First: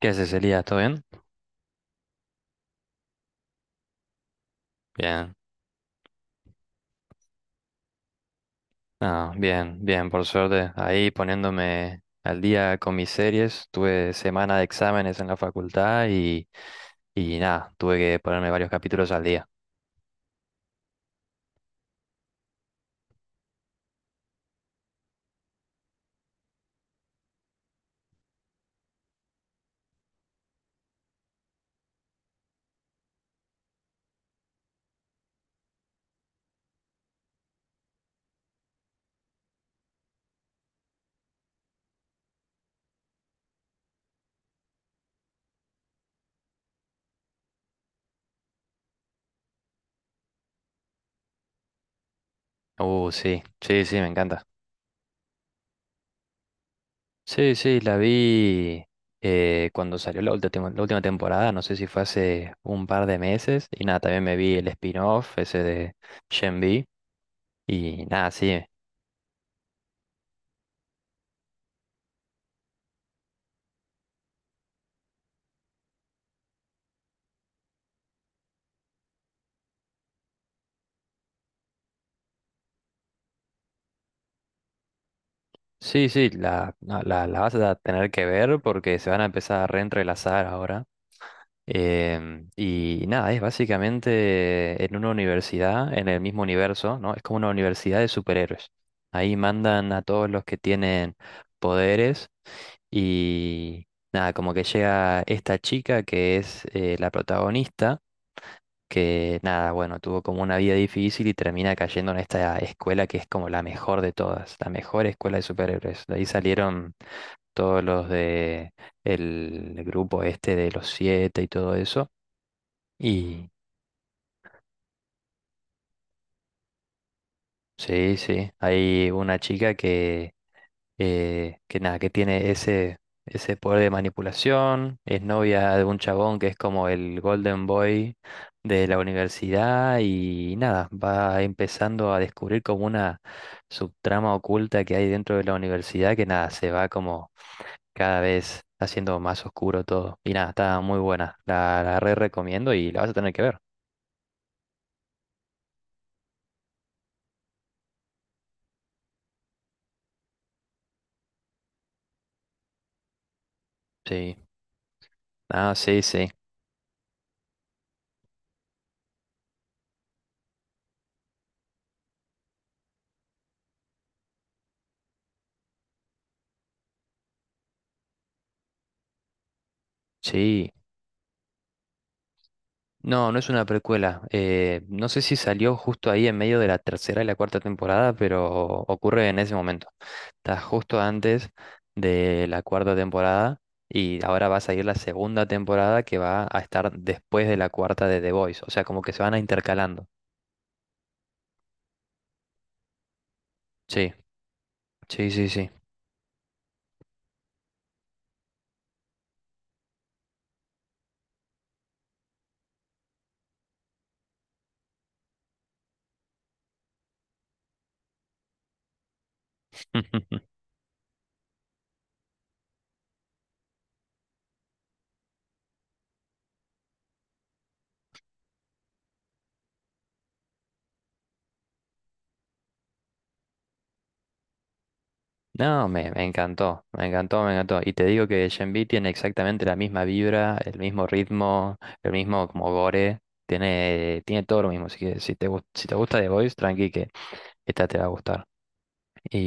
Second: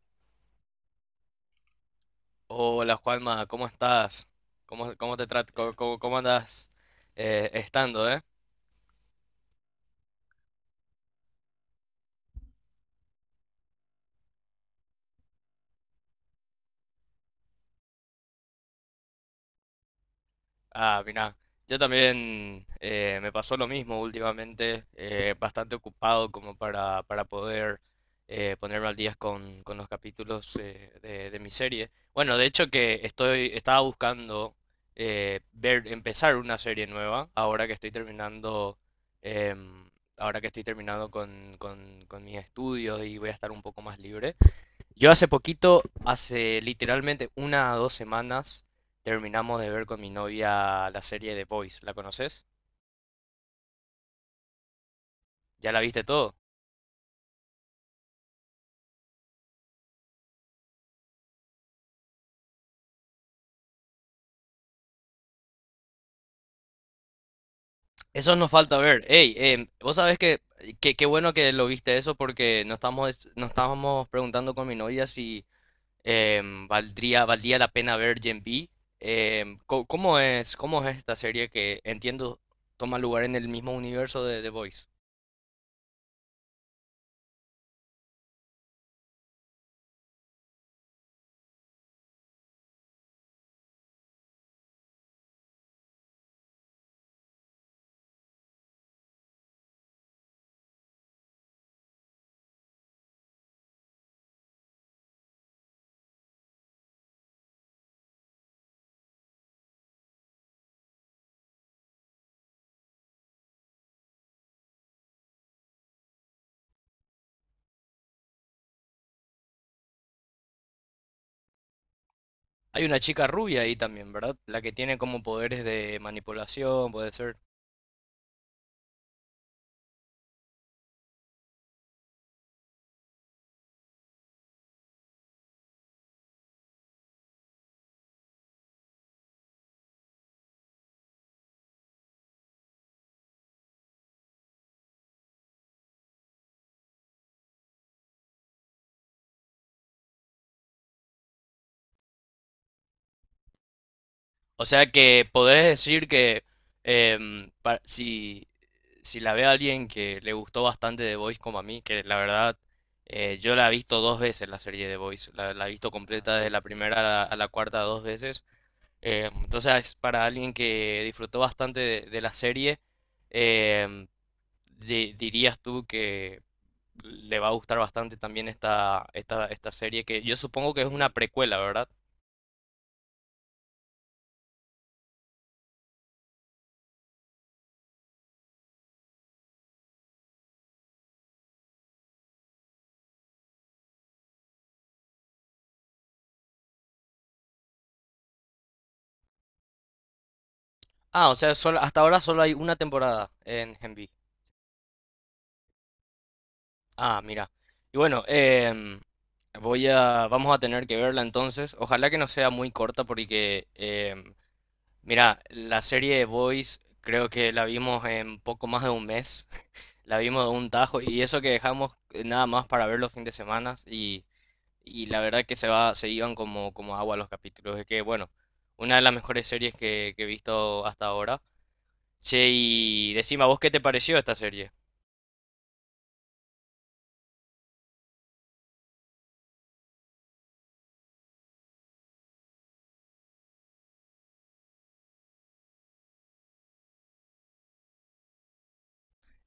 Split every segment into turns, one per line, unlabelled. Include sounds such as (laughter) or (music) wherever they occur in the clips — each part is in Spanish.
¿Qué haces, Elías? ¿Todo bien?
Hola Juanma, ¿cómo estás? ¿Cómo, cómo te
Bien.
tratas? ¿Cómo andas estando,
Ah, bien, bien, por suerte. Ahí poniéndome al día con mis series. Tuve semana de exámenes en la facultad y nada, tuve que ponerme varios capítulos al día.
Ah, mira, yo también me pasó lo mismo últimamente, bastante ocupado como para poder ponerme al día con los capítulos de mi serie. Bueno, de hecho que estaba buscando empezar una serie nueva, ahora que estoy terminando em, ahora que estoy terminando con mis estudios y voy a estar un poco más libre. Yo hace poquito, hace literalmente una o dos semanas, terminamos de ver con mi novia la serie The Boys. ¿La conoces?
Sí, sí, sí, me encanta.
¿Ya la viste todo?
Sí, sí, la vi cuando salió la última temporada, no sé si fue hace un par de meses. Y nada, también me vi el spin-off ese de Gen V. Y nada,
Eso nos
sí.
falta ver. Ey, vos sabés que, qué bueno que lo viste eso porque nos estábamos preguntando con mi novia si valdría la pena ver Gen B. ¿Cómo es esta serie que entiendo toma lugar en el mismo universo de The Voice?
Sí, sí, la vas a tener que ver porque se van a empezar a reentrelazar ahora. Y nada, es básicamente en una universidad, en el mismo universo, ¿no? Es como una universidad de superhéroes. Ahí mandan a todos los que tienen poderes y nada, como que llega esta chica que es la protagonista que nada, bueno, tuvo como una vida difícil y termina cayendo en esta escuela que es como la mejor de todas, la mejor escuela de superhéroes. De ahí salieron todos los de el grupo este de los siete y todo eso.
Hay una chica
Y
rubia ahí también, ¿verdad? La que tiene como poderes de manipulación, puede ser.
sí, sí, hay una chica que nada, que tiene ese, ese poder de manipulación, es novia de un chabón que es como el Golden Boy de la universidad y nada, va empezando a descubrir como una subtrama oculta que hay dentro de la universidad que nada, se va como cada vez haciendo más oscuro todo. Y nada, está muy buena, la re recomiendo y la vas a tener que ver.
O sea que podés decir que si, si la ve a alguien que le gustó bastante The Voice como a mí, que la verdad yo la he visto dos
Sí,
veces la serie The Voice, la he
ah,
visto. Ah,
sí, sí,
completa desde la, sí, primera a la cuarta dos veces. Entonces, para alguien que disfrutó bastante de la serie, em, dirías tú que le va a gustar bastante también esta serie que yo
sí.
supongo que es una precuela, ¿verdad?
No, no es una precuela. No sé si salió justo ahí en medio de la tercera y la cuarta temporada, pero ocurre en ese momento. Está justo antes de la cuarta temporada y ahora va a salir la segunda temporada que va a estar después de la cuarta de The Voice. O sea, como que se van a intercalando.
Ah, o sea, hasta ahora solo hay una temporada en Genbi.
Sí, sí, sí, sí.
Ah, mira. Y bueno, vamos a tener que verla entonces. Ojalá que no sea muy corta porque, mira, la serie de Boys creo que la vimos en poco más de un mes. (laughs) La vimos
(laughs)
de un tajo y eso que dejamos nada más para ver los fines de semana y… Y la verdad que se iban como, como agua los capítulos. Es que, bueno, una de las mejores series que he visto hasta ahora. Che, y decime, ¿a vos qué te pareció esta serie?
No, me encantó, me encantó, me encantó. Y te digo que Shenmue tiene exactamente la misma vibra, el mismo ritmo, el mismo como gore, tiene, tiene todo lo mismo. Así que si te, gus- si te gusta The Voice, tranqui que esta te va a gustar.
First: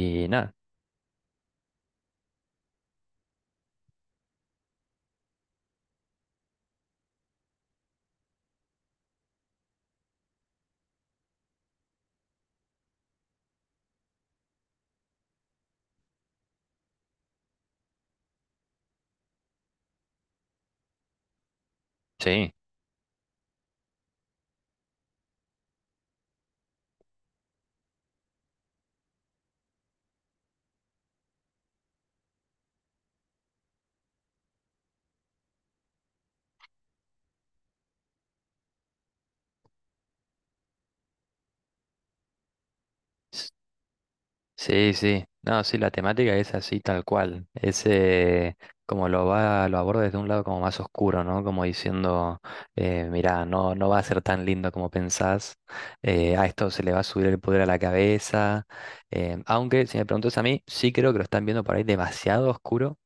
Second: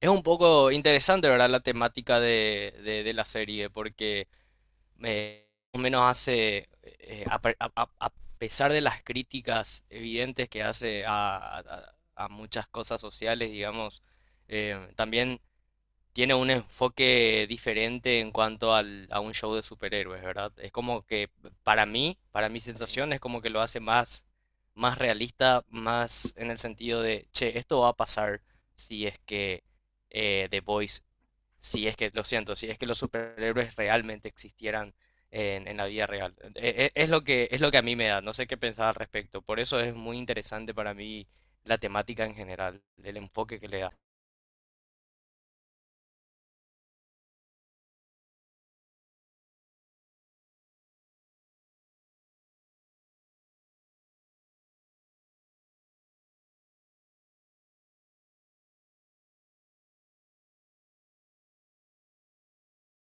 Es un
nada,
poco interesante, ¿verdad? La temática de la serie, porque más o menos hace, a, pe- a pesar de las críticas evidentes que hace a muchas cosas sociales, digamos, también tiene un enfoque diferente en cuanto al, a un show de superhéroes, ¿verdad? Es como que para mí, para
sí.
mi sensación, es como que lo hace más realista, más en el sentido de, che, esto va a pasar si es que eh, The Voice, si es que, lo siento, si es que los superhéroes realmente existieran en la vida real. Es lo que, es lo que a mí me da, no sé qué pensar al respecto. Por eso es muy interesante para mí la temática en general, el enfoque que le da.
Sí, sí. No, sí, la temática es así tal cual. Es como lo va, lo aborda desde un lado como más oscuro, ¿no? Como diciendo, mirá, no, no va a ser tan lindo como pensás. A esto se le va a subir el poder a la cabeza. Aunque, si me preguntas a mí, sí creo que lo están viendo por ahí demasiado oscuro.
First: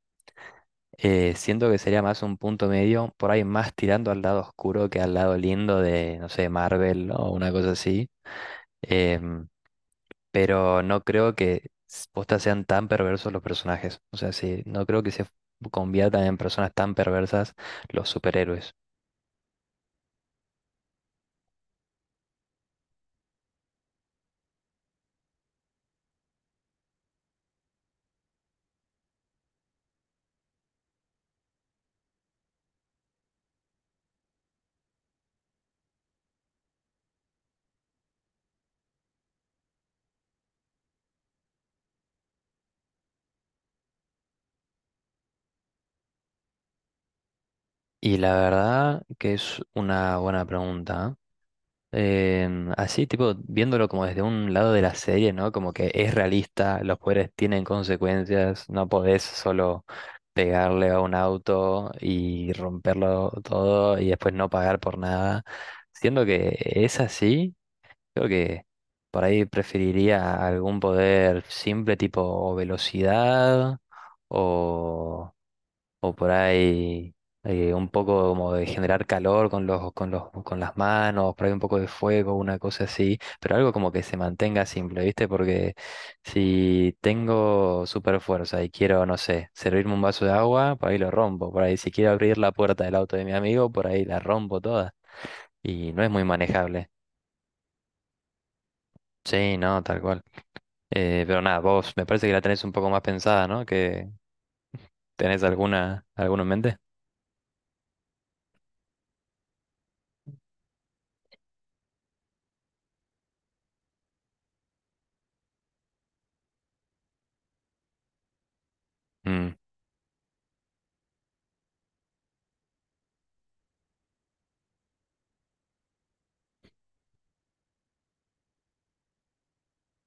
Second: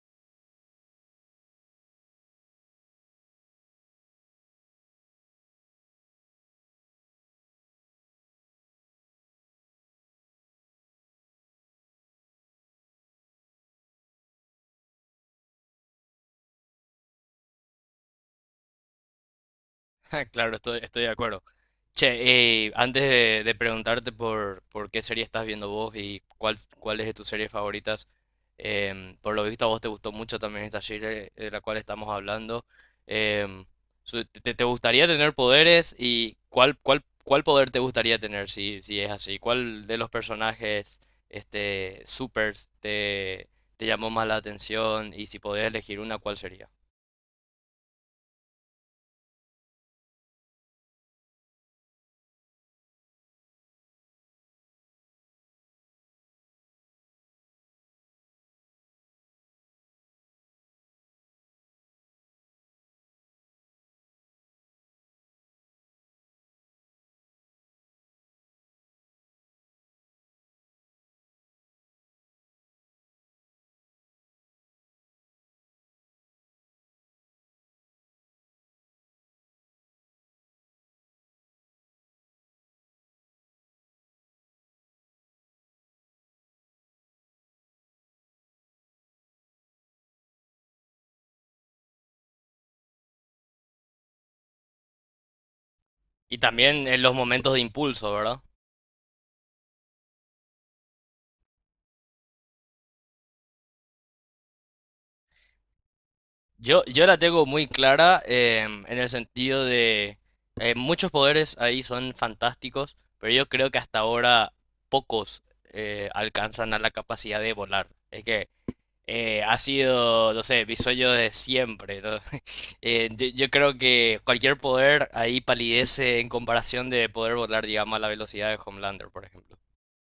Siento que sería más un punto medio, por ahí más tirando al lado oscuro que al lado lindo de, no sé, Marvel, ¿no? O una cosa así. Em, pero no creo que s- posta sean tan perversos los personajes. O sea, sí, no creo que se conviertan en personas tan perversas los superhéroes.
(laughs) Claro, estoy de acuerdo. Che, antes de preguntarte por qué serie estás viendo vos y cuál es de tus series favoritas, por lo visto a vos te gustó mucho también esta serie de la cual estamos hablando. em, te gustaría tener poderes y cuál poder te gustaría tener si, si es así? ¿Cuál de los personajes este, supers te llamó más la atención y si podías elegir una, cuál sería?
Y la verdad que es una buena pregunta. ¿Eh? Así, tipo, viéndolo como desde un lado de la serie, ¿no? Como que es realista, los poderes tienen consecuencias, no podés solo pegarle a un auto y romperlo todo y después no pagar por nada. Siendo que es así, creo que por ahí preferiría algún poder simple tipo o velocidad o, o por ahí un poco como de generar calor con los, con los, con las manos, por ahí un poco de fuego, una cosa así, pero algo como que se mantenga simple, ¿viste? Porque si tengo super fuerza y quiero, no sé, servirme un vaso de agua, por ahí lo rompo, por ahí si quiero abrir la puerta del auto de mi amigo, por ahí la rompo toda y no es muy
Y también
manejable.
en los momentos de impulso, ¿verdad?
Sí, no, tal cual. Pero nada, vos me parece que la tenés un poco más pensada, ¿no? Que tenés alguna, alguna en mente.
Yo la tengo muy clara en el sentido de muchos poderes ahí son fantásticos, pero yo creo que hasta ahora pocos alcanzan a la capacidad de volar. Es que
Mm,
ha sido, no sé, mi sueño de siempre, ¿no? (laughs) Yo creo que cualquier poder ahí palidece en comparación de poder volar, digamos, a la velocidad de Homelander, por ejemplo.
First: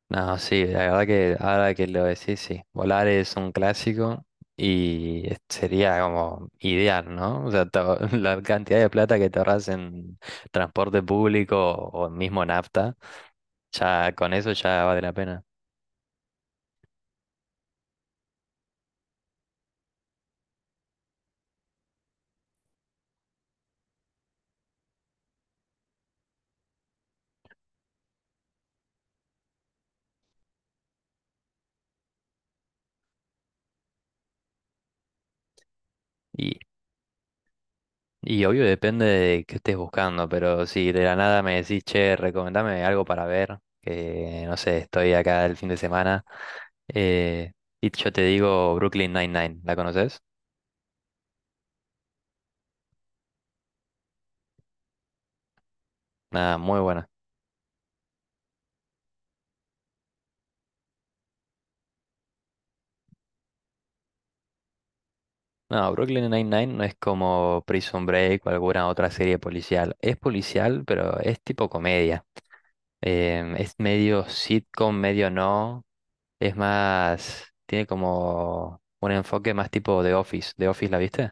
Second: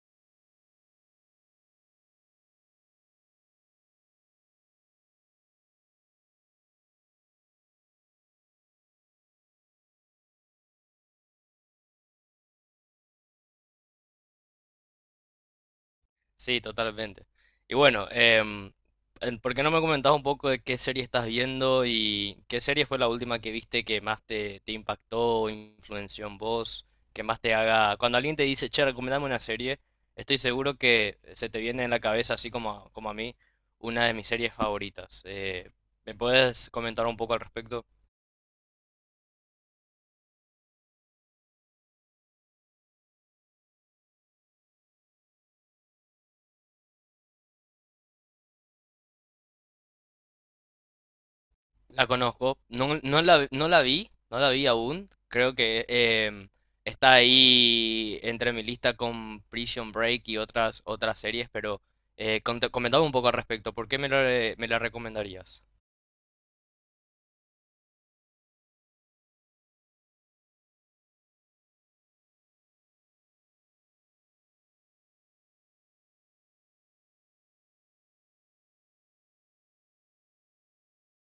no, sí, la verdad que ahora que lo decís, sí, volar es un clásico y es- sería como ideal, ¿no? O sea, te ahor- (laughs) la cantidad de plata que te ahorras en transporte público o mismo nafta, ya con eso ya vale la pena.
Sí, totalmente. Y bueno, ¿por qué no me comentabas un poco de qué serie estás viendo y qué serie fue la última que viste que más te impactó, o influenció en vos, que más te haga… Cuando alguien te dice, che, recomendame una serie, estoy seguro que se te viene en la cabeza, así como, como a mí, una de mis series favoritas. ¿Me puedes comentar un poco al respecto?
Y obvio depende de qué estés buscando, pero si de la nada me decís, che, recomendame algo para ver, que no sé, estoy acá el fin de semana, eh, y yo te digo Brooklyn Nine-Nine, ¿la conoces?
La conozco, no, no la vi, no la vi aún. Creo que
Nada, muy
está
buena.
ahí entre mi lista con Prison Break y otras series, pero comentame un poco al respecto. ¿Por qué me la recomendarías?
No, Brooklyn Nine-Nine no es como Prison Break o alguna otra serie policial. Es policial, pero es tipo comedia. Es medio sitcom, medio no. Es más, tiene como un enfoque más tipo The Office. ¿The Office la viste?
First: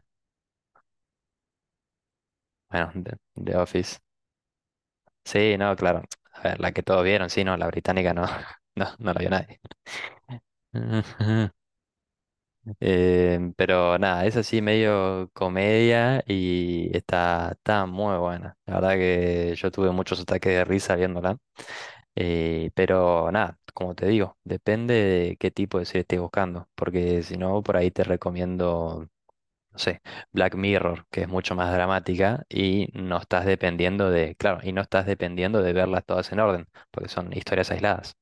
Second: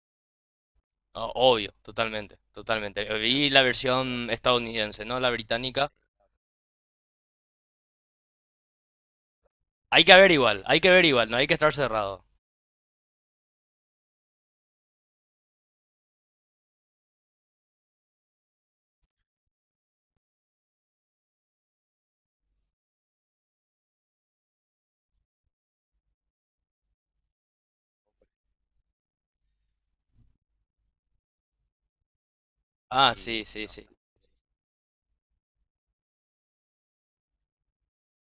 Obvio, totalmente,
Bueno,
totalmente.
The
Vi
The
la
Office.
versión estadounidense, no la
Sí, no,
británica.
claro. A ver, la que todos vieron, sí, no, la británica no, (laughs) no, no la vio nadie.
Hay que ver igual, hay que ver igual, no hay
(laughs)
que estar cerrado.
Pero nada, es así medio comedia y está, está muy buena. La verdad que yo tuve muchos ataques de risa viéndola. Pero nada, como te digo, depende de qué tipo de serie estés buscando. Porque si no, por ahí te recomiendo, no sé, Black Mirror, que es mucho más dramática y
Ah,
no
sí,
estás
sí, sí.
dependiendo de, claro, y no estás dependiendo de verlas todas en orden, porque son historias aisladas.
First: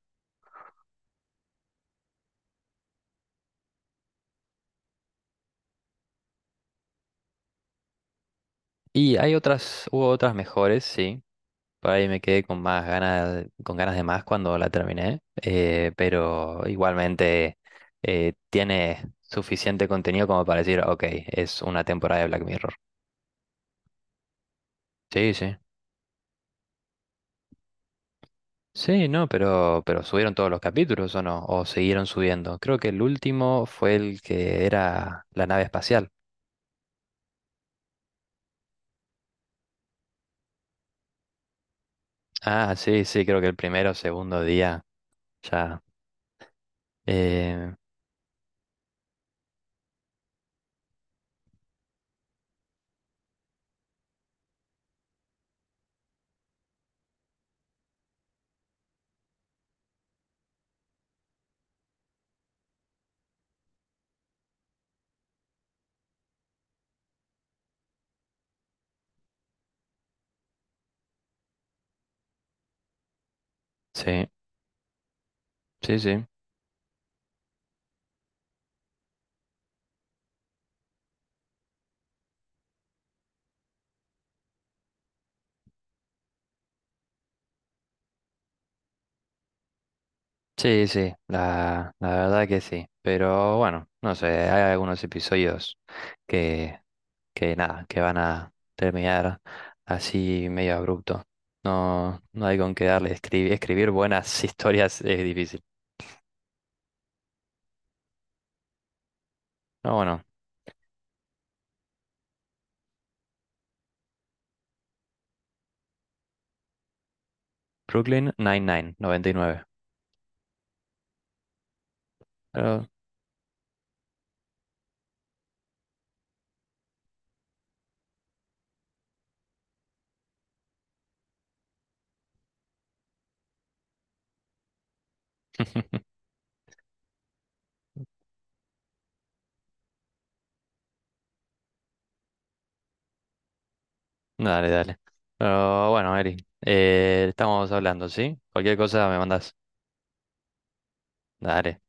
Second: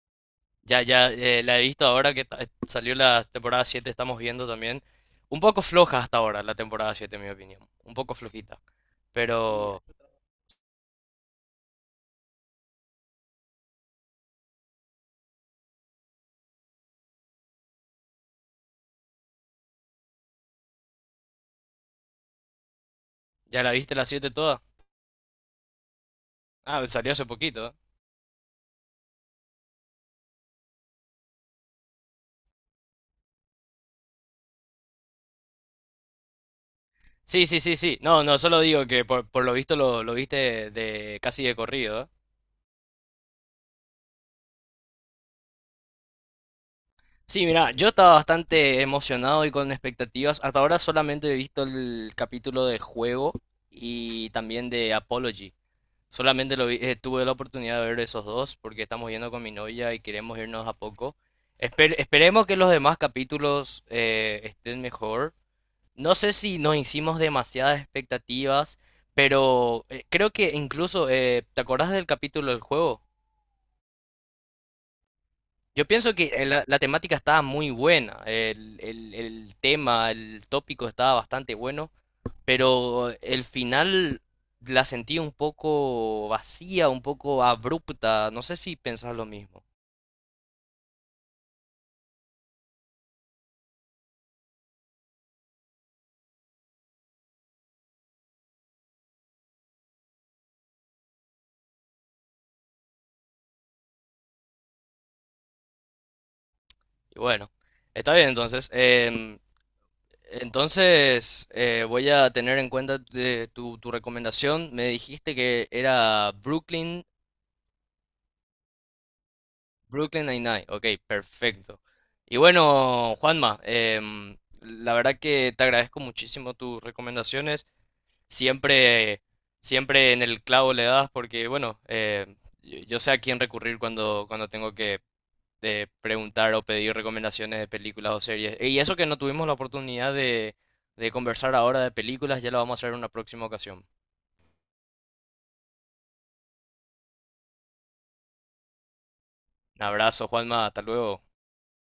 Ya, ya, la he visto ahora que salió la temporada 7 estamos viendo también. Un poco floja hasta ahora la temporada 7 en mi opinión. Un poco flojita.
Y hay
Pero,
otras, hubo otras mejores, sí. Por ahí me quedé con más ganas, con ganas de más cuando la terminé. Pero igualmente tiene suficiente contenido como para decir, ok, es una temporada de Black Mirror.
¿ya la viste la 7 toda?
Sí, sí.
Ah, salió hace poquito. ¿Eh?
Sí, no, pero subieron todos los capítulos o no, o siguieron subiendo. Creo que el último fue el que era la nave espacial.
Sí, sí, sí, sí. No, no, solo digo que por lo visto lo viste de casi de corrido. ¿Eh?
Ah, sí, sí, creo que el primero o segundo día ya.
Sí, mira,
eh,
yo estaba bastante emocionado y con expectativas. Hasta ahora solamente he visto el capítulo del juego y también de Apology. Tuve la oportunidad de ver esos dos porque estamos yendo con mi novia y queremos irnos a poco. Esperemos que los demás capítulos estén mejor. No sé si nos hicimos demasiadas expectativas, pero creo que incluso, ¿te acordás del capítulo del juego?
sí,
Yo
sí,
pienso que
sí.
la temática estaba muy buena, el tema, el tópico estaba bastante bueno. Pero el final la sentí un poco vacía, un poco abrupta. No sé si pensás lo mismo.
Sí, sí, la verdad que sí. Pero bueno, no sé, hay algunos episodios que, que nada, que van a terminar así medio abrupto. No, no hay con qué darle. Escribir, escribir buenas (laughs) historias es difícil.
Y bueno, está bien entonces.
No bueno,
Entonces voy a tener en cuenta de tu, tu recomendación. Me dijiste que era Brooklyn,
Brooklyn Nine-Nine, 99.
Brooklyn Nine-Nine. Ok, perfecto. Y
Pero,
bueno, Juanma, la verdad que te agradezco muchísimo tus recomendaciones. Siempre, siempre en el clavo le das porque, bueno, yo sé a quién recurrir cuando, cuando tengo que
(laughs)
preguntar o pedir recomendaciones de películas o series. Y eso que no tuvimos la oportunidad de conversar ahora de películas, ya lo vamos a hacer en una próxima ocasión.
dale, dale. Pero bueno, Eri, estamos hablando, ¿sí? Cualquier cosa me mandas.
Un abrazo, Juanma, hasta luego.
Dale.